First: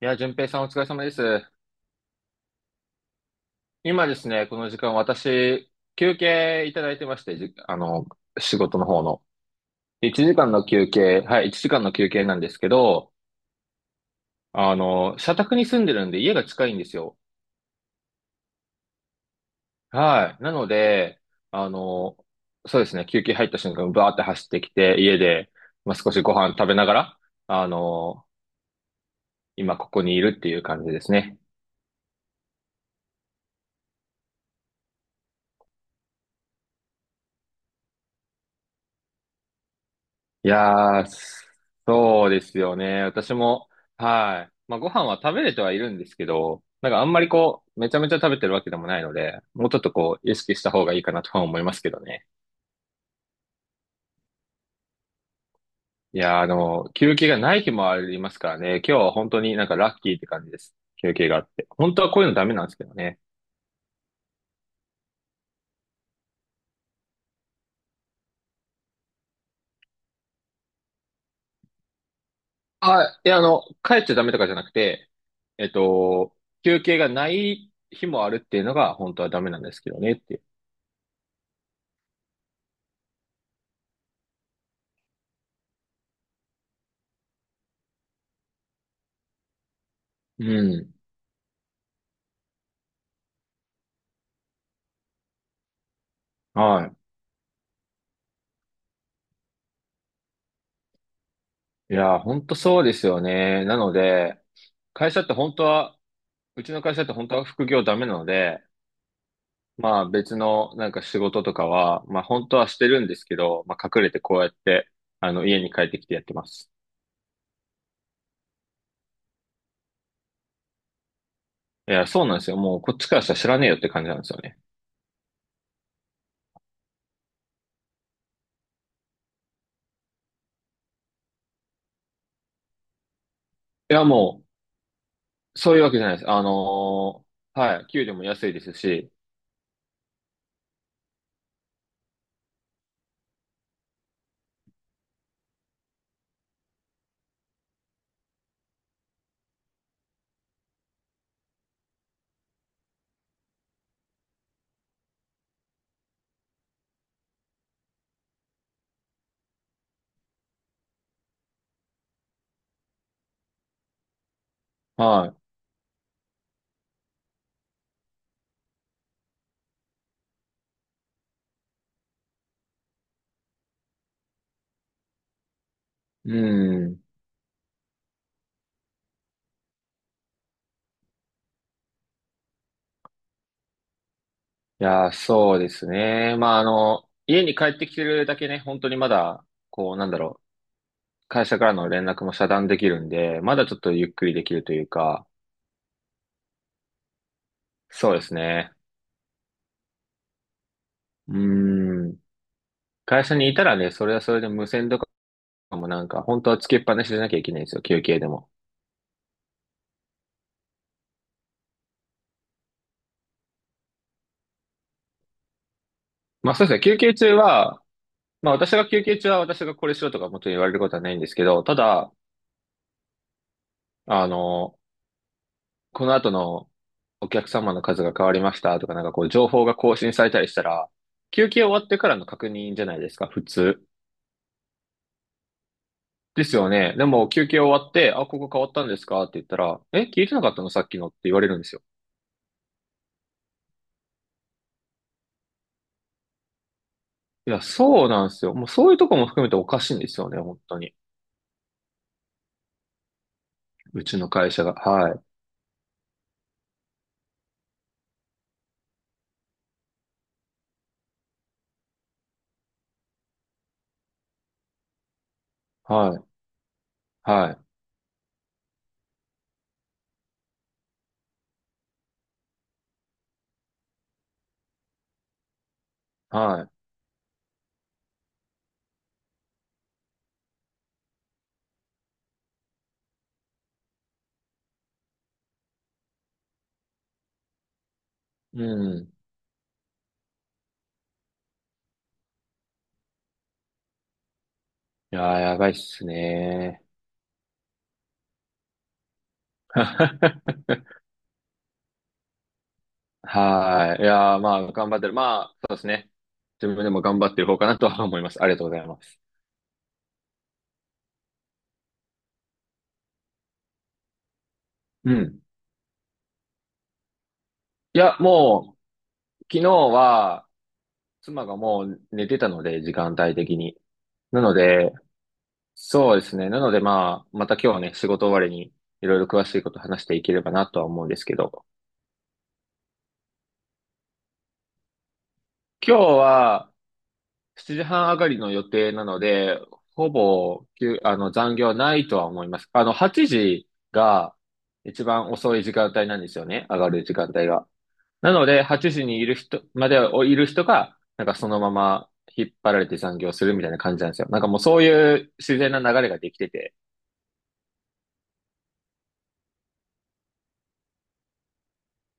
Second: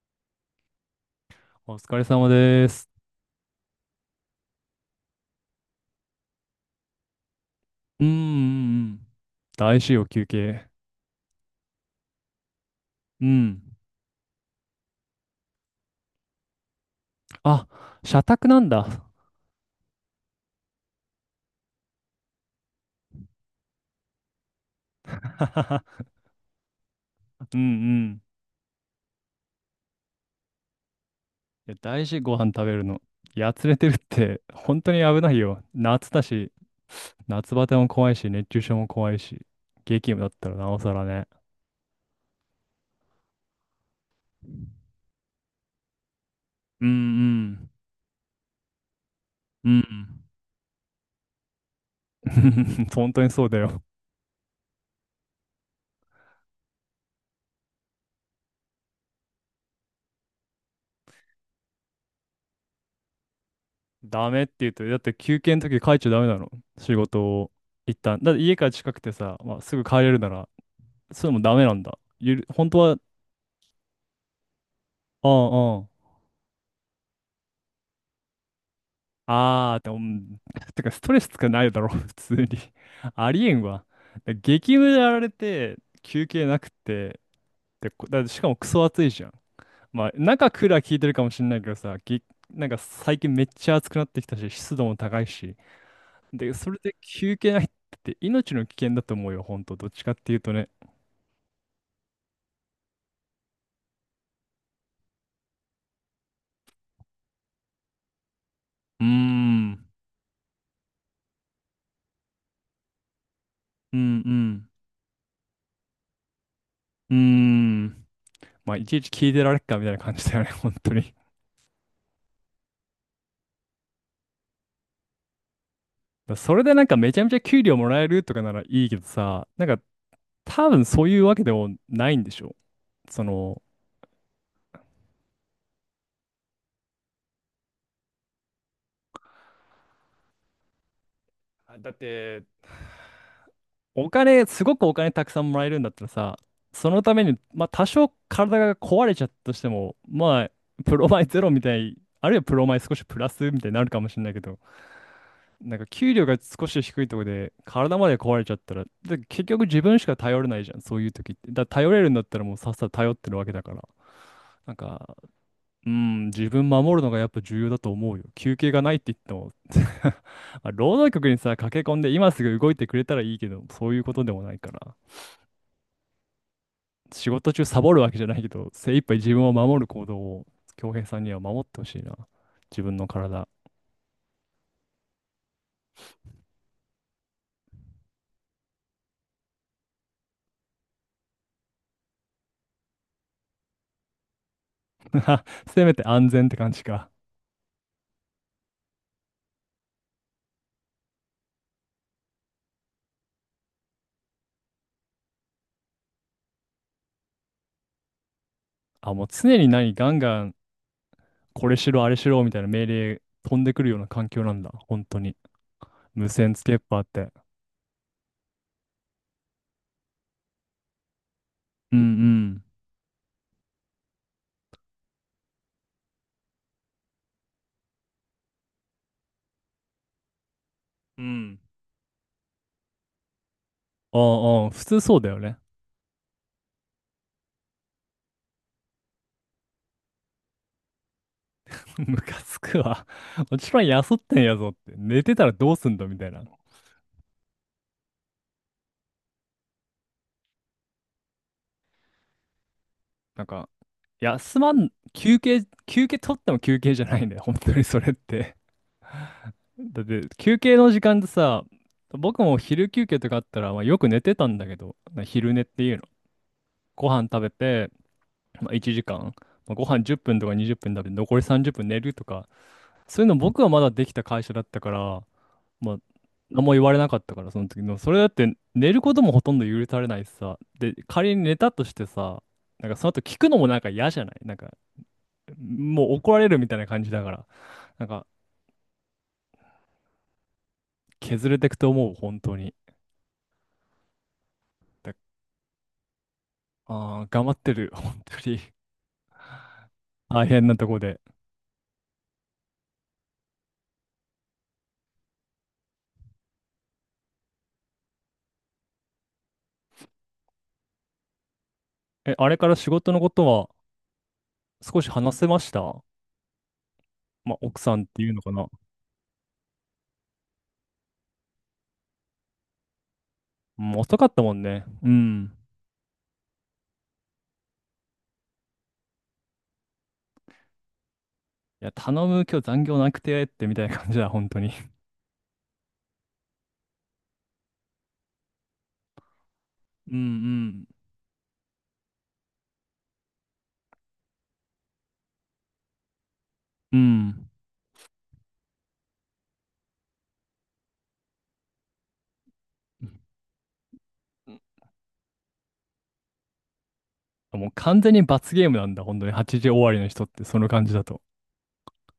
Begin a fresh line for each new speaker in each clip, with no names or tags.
いや、淳平さんお疲れ様です。
お疲れ様です。
今ですね、この時間私、休憩いただいてまして、じ、あ
うん
の、
う
仕事の
んう
方
ん。
の。
大事様休
1時間の
憩。
休憩、はい、1時間の休憩なんですけど、
うん。
社宅に住んでるんで家が近いんですよ。
あ、社宅なんだ。
はい。なので、あの、そうですね、休憩入った瞬間、バーって走ってきて、家で、まあ、少 しご飯食べながら、
うん
あ
うん。
の、今ここにいるっていう感じですね。
いや、大事ご飯食べるの。やつれてるって、本当に危ないよ。夏だし、夏バテも怖いし、熱中症も怖いし、激務だっ
い
たらなおさ
や
ら
ー、
ね。
そうですよね。私も、はい。まあ、ご飯は食べれてはいるんですけど、
うん
なんかあんまり
う
こ
ん。
う、めちゃめちゃ食べてるわけでもないので、も
う
う
ん
ち
う
ょっとこ
ん。
う、意識した方がいいかなとは思いますけどね。
本当にそうだよ。
いやー、休憩がない日もありますからね。今日は本当になんかラッキーって感じです。休憩があって。本当はこういうのダメなんですけどね。
ダメって言うと、だって休憩の時帰っちゃダメなの。仕事を一旦。だって家から近くてさ、まあ、すぐ帰れるならそれもダメなんだ。ゆる、本当は、う
あ、いや、帰っちゃダメとかじゃなくて、
ん
えっ
うん。
と、休憩がない日もあるっていうのが本当はダメなんで
ああ、
す
で
け
も、う
どねっ
ん。
て
てかストレスつかないだろ、普通に。ありえんわ。だ激務でやられて、休憩なくて、で、こだしかもクソ暑いじゃん。まあ、
い
中クーラー
う。
効いてるかもしんないけどさ、ぎ、なんか最近めっちゃ暑くなってきたし、湿度も高いし。で、
うん。
それ
は
で
い。
休憩ないって命の危険だと思うよ、ほんと。どっちかっていうとね。
いやー、ほんとそうですよね。なので、会社って本当は、うちの会社って本当は副業ダメなので、
うーん、うん
まあ別のなんか仕事とかは、まあ本当はしてるんですけど、まあ
う
隠れてこうやっ
ん、
て、家に帰ってきてやってます。
うーん。まあ、いちいち聞いてられっかみたいな感じだよね、本当に。
いや、そうなんですよ。もうこっちからしたら知らねえよって感じなんですよね。
だそれでなんかめちゃめちゃ給料もらえるとかならいいけどさ、なんか多分そういうわけでもないんでしょ。その、
いや、もう、そういうわけじゃないです。はい、給料も安いですし、
あだって、お金、すごくお金たくさんもらえるんだったらさ、そのために、まあ多少体が壊れちゃったとしても、まあ、プロマイゼロみたい、あるいはプロマイ少しプラスみたいになるかもしれないけど、なんか給料が少し低いところで体まで壊れちゃったら、で結局自分しか頼れないじゃん、そういう時って。だから頼れるんだったらもうさっさと頼ってるわけだから。なんか、
は
うん、自分守るのがやっぱ重要だと思うよ。休憩がないって言っても。 まあ労働局にさ、駆け込んで今すぐ動いてくれたらいいけど、そういうことでもないから。
い。うん。い
仕事中サボるわけじゃないけど、精一杯自分を守る行動を、恭平さんには守ってほしいな。自分の体。
や、そうですね。まあ家に帰ってきてるだけね、本当にまだ、こう、なんだろう。会社からの連絡も遮断できるんで、まだちょっとゆっくりできるというか、
せめて安全って感じか。
そうですね。うーん。会社にいたらね、それはそれで無線とかもなんか、本当はつけっぱなしじゃなきゃいけないんですよ、休憩でも。
あ、もう常に何、ガンガン、これしろ、あれしろ、みたいな命令飛んでくるような環境なんだ。本当に。無
ま
線
あ
つ
そうです
けっ
ね、休
ぱっ
憩
て。
中は、まあ私が休憩中は私がこれしろとかもちろん言われることはないんですけど、た
うん
だ、
うん。
あの、この後のお客様の数が変わりましたとか、なんかこう情報が更新されたりしたら、
う
休
ん。
憩終わってからの確認じゃないですか、普通。
ああ、普通そうだよね。
ですよね。でも休憩終わって、あ、ここ変わったんですかって言ったら、え、聞いてなかったのさっきのって言われるんですよ。
ムカつくわ。もちろん休ってんやぞって。寝てたらどうすんだみたいな。
いや、そうなんですよ。もうそういうとこも含めておかしいんですよね、本当に。
なんか、
うちの会
休
社
ま
が。
ん、
はい。
休憩取っても休憩じゃないんだよ。本当にそれって。だって、休憩の時間でさ、僕も昼休憩とかあったら、まあ、よく寝てたんだけど、な昼寝っていうの。
はい。
ご飯食べ
はい。
て、まあ、1時間、まあ、ご飯10分とか20分食べて、残り30分寝るとか、そういうの僕はまだできた会社だったから、まあ、何
は
も言われなかったから、その時の。それだって、寝ることもほとんど許されないしさ。で、仮に寝たとしてさ、なんかその後聞くのもなんか嫌じゃないなんか、もう怒られるみたいな感じだから。なんか、
い。うん。
削れてくと思う、本当に。だ
いやー、やばいっすね。
ああ、頑張ってる、本当に。大変 なとこで。
はい。いやー、まあ、頑張ってる。まあ、そうですね。自分でも頑張ってる方かなとは思います。ありがとうございます。
え、あれから仕事のことは少し
う
話
ん。
せました？まあ、奥さ
い
んっ
や、
ていうのかな。
もう、昨日は、妻がもう寝てたので、時間帯的に。
うん、遅かっ
な
たも
の
んね。
で、
うん。
そうですね。なのでまあ、また今日はね、仕事終わりにいろいろ詳しいこと話していければなとは思うんですけど、
いや、頼む、今日残業なくてってみたいな感じだ、本当に。
今日は7時半上がりの予定なので、ほ
う
ぼ、き
ん
ゅあの、残業はないとは思います。8時が一番遅い時間帯なんですよね。上が
うん。
る時
う
間帯
ん。
が。なので、8時にいる人、までいる人が、なんかそのまま引っ張られて残業するみたいな感じなんですよ。なんかもうそういう自然な流れができてて、
もう完全に罰ゲームなんだ、本当に。8時終わりの人って、その感じだと。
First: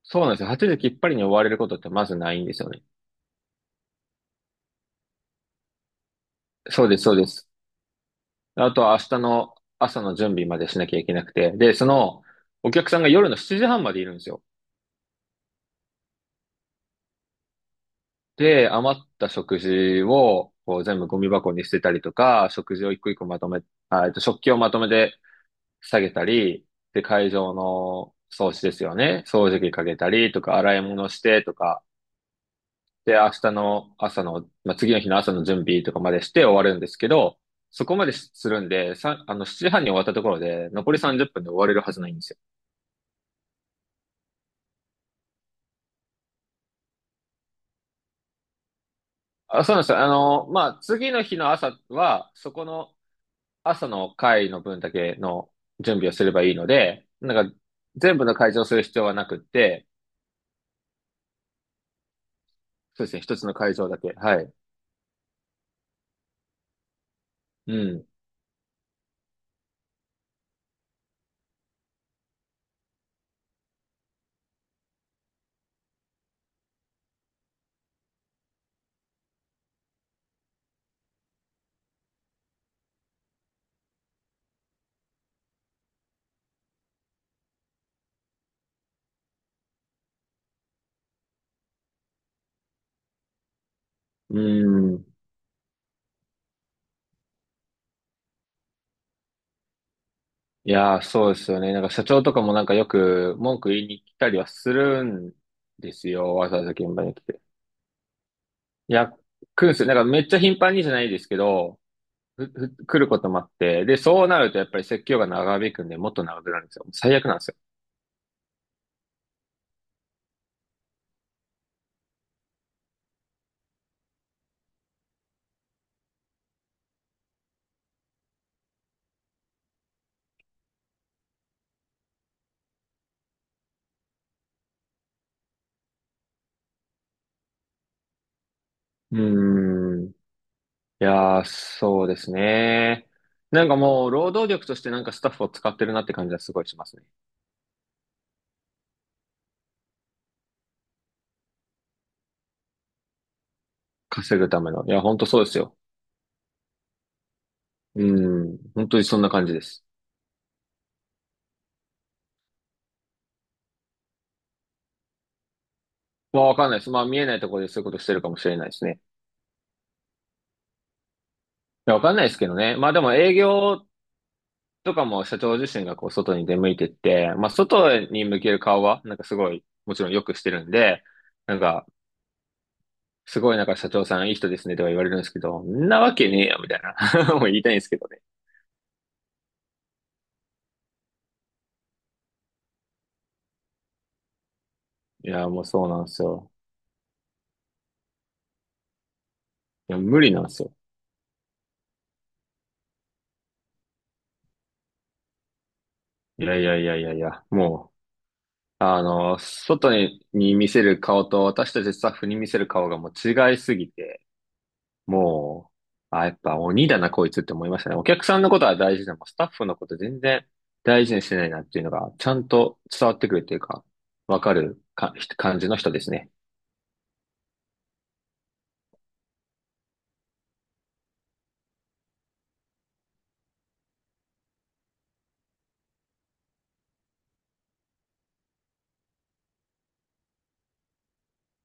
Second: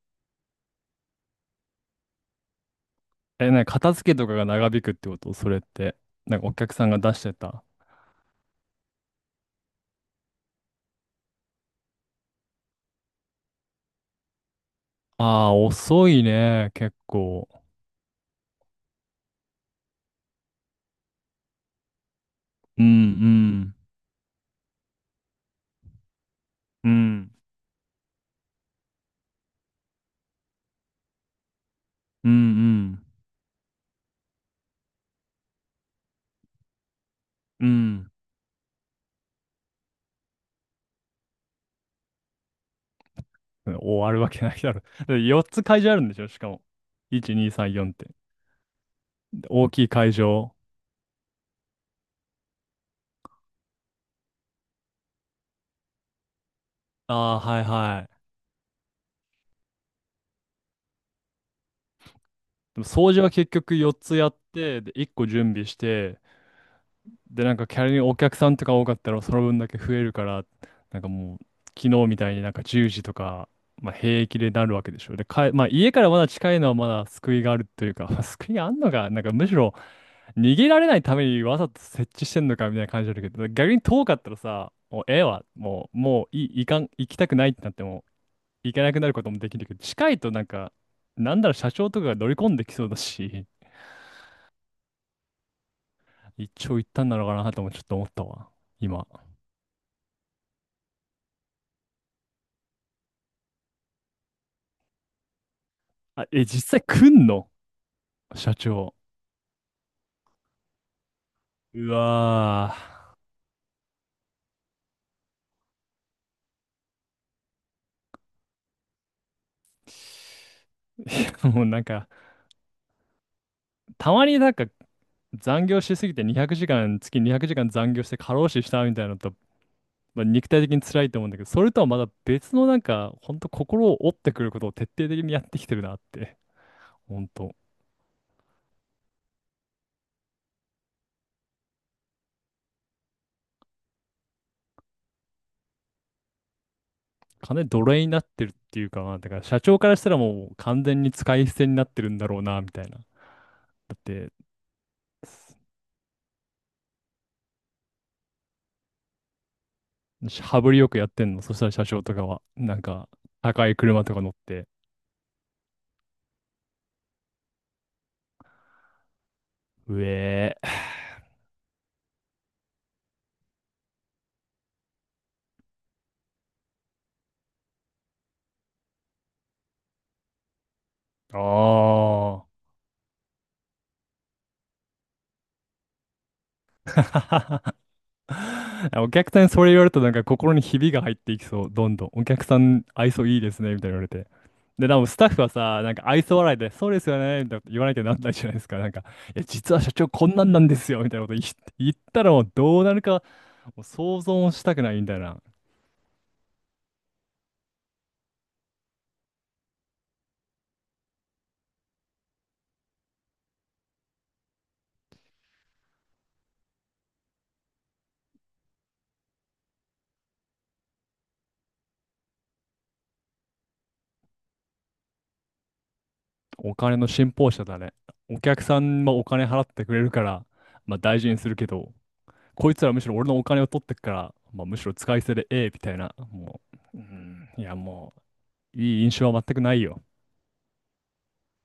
そうなんですよ。8時きっぱりに終われることってまずないんですよね。
え、なんか片付けとかが長引くってことそれって。なんかお客さ
そ
ん
うで
が
す、
出
そう
し
で
て
す。
た。
あとは明日の朝の準備までしなきゃいけなくて。で、その、お客さんが夜の7時半までいるんですよ。
ああ、遅いね、結構。
で、余った食事をこう全部ゴミ箱に捨てたりとか、食
うん
事
う
を一個一個まとめ、
ん。
あ、食器をまとめて下げたり、
う
で、
ん
会場の掃除ですよね。掃除機かけたりとか、洗い物してとか、
うん
で、明日の朝の、まあ、次の日の朝の準備とかまでして終わるんですけど、
う
そこま
ん
でするんで、さ、7時半に終わったところで、残り30分で終われるはずないんですよ。
うん終わるわけないだろ。だって4つ会場あるんでしょしかも。1、2、3、4って。で
あ、
大
そうな
き
んで
い
すよ。
会場。
まあ、次の日の朝は、そこの朝の会の分だけの準備をすればいいので、
ああ、
なんか、
はいは
全
い。
部の会場をする必要はなくって、
でも
そうで
掃
すね、
除は
一つ
結
の会
局
場
4
だけ。
つやっ
はい。
て、で、1個準備して、で、なんか
う
仮に
ん。
お客さんとか多かったらその分だけ増えるから、なんかもう昨日みたいになんか10時とか、まあ、平気でなるわけでしょ。で、かえ、まあ、家からまだ近いのはまだ救いがあるというか、まあ救いがあんのか、なんかむしろ逃げられないためにわざと設置してんのかみたいな感じあるけど、逆に遠かったらさ、もうええわ、もう、もういい、いかん、行きたくないってなっても、行けなくなることもできるけど、近いとなんか、なんだろう、社長とかが乗り込んできそうだし、
うん。
一長一短なのかなともちょっと思ったわ、今。
いやー、そうですよね。なんか社長とかもなんかよく文句言いに来たりはするんです
あ、
よ。
え、
わざ
実
わざ
際
現場
来
に来
ん
て。
の社長。
いや、来るんですよ。なんかめっちゃ頻繁にじゃないですけど、
うわ
来ることもあって。で、そうなるとやっぱり説教が長引くんで、もっと長くなるんですよ。最悪なんですよ。
ー。いや、もうなんか、たまになんか残業しすぎて200時間、月200時間残業して過労死したみたいなのと、まあ、肉体的に辛いと思うんだけど、それとはまだ別のなんか、ほんと心を折ってくることを徹底的にやってきてるなって。ほんと。
うーん。いやー、そうですね。なんかもう、労働力としてなんかスタッフを使ってるなって感じはすごいしますね。
金奴隷になってるっていうか、まあだから社長からしたらもう完全に使い捨てになってるんだろうな、みたいな。だって、
稼ぐための。いや、ほんとそうですよ。うーん。本当にそんな感じです。
羽振りよくやってんの。そしたら社長とかは、なんか、高い車とか乗って、
まあ、わかんないです。まあ、見えないところでそういうことしてるかもしれないですね。
うえ
や、わかんないですけどね。まあでも営業とかも社長自身がこう外に出向いてって、まあ外に向ける顔はなんかすごい、もちろんよくしてるんで、
ー。
なんか
ああ。
すごいなんか社長さんいい人ですねとか言われるんですけど、んなわけねえよみたいな。もう言いたいんですけどね。
お客さんにそれ言われるとなんか心にひびが入っていきそう。どんどん。お客さん愛想いいですね。みたいな言われて。で、でもスタ
い
ッフ
や、
は
もう
さ、
そう
なん
な
か
んです
愛想
よ。
笑いで、そうですよね。みたいなこと言わなきゃなんないじゃないですか。なんか、いや、実は社
いや、
長
無
こ
理
ん
な
な
んで
んな
す
ん
よ。
ですよ。みたいなこと言ったらもうどうなるかもう想像もしたくないみたいな。
いや、もう、外に見せる顔と私たちスタッフに見せる顔がもう違いすぎて、もう、あ、やっぱ鬼だな、こいつって思いましたね。お客さんのことは大事でも、スタッフのこと全然大事にしてないなっていうのが、ちゃんと伝わってくるっていうか、わかるか、感じの人ですね。
お金の信奉者だね。お客さんもお金払ってくれるから、まあ大事にするけど。こいつらむしろ俺のお金を取ってっから、まあ、むしろ使い捨てでええみたいな、もう、うん、いやもう、いい印象は全くないよ。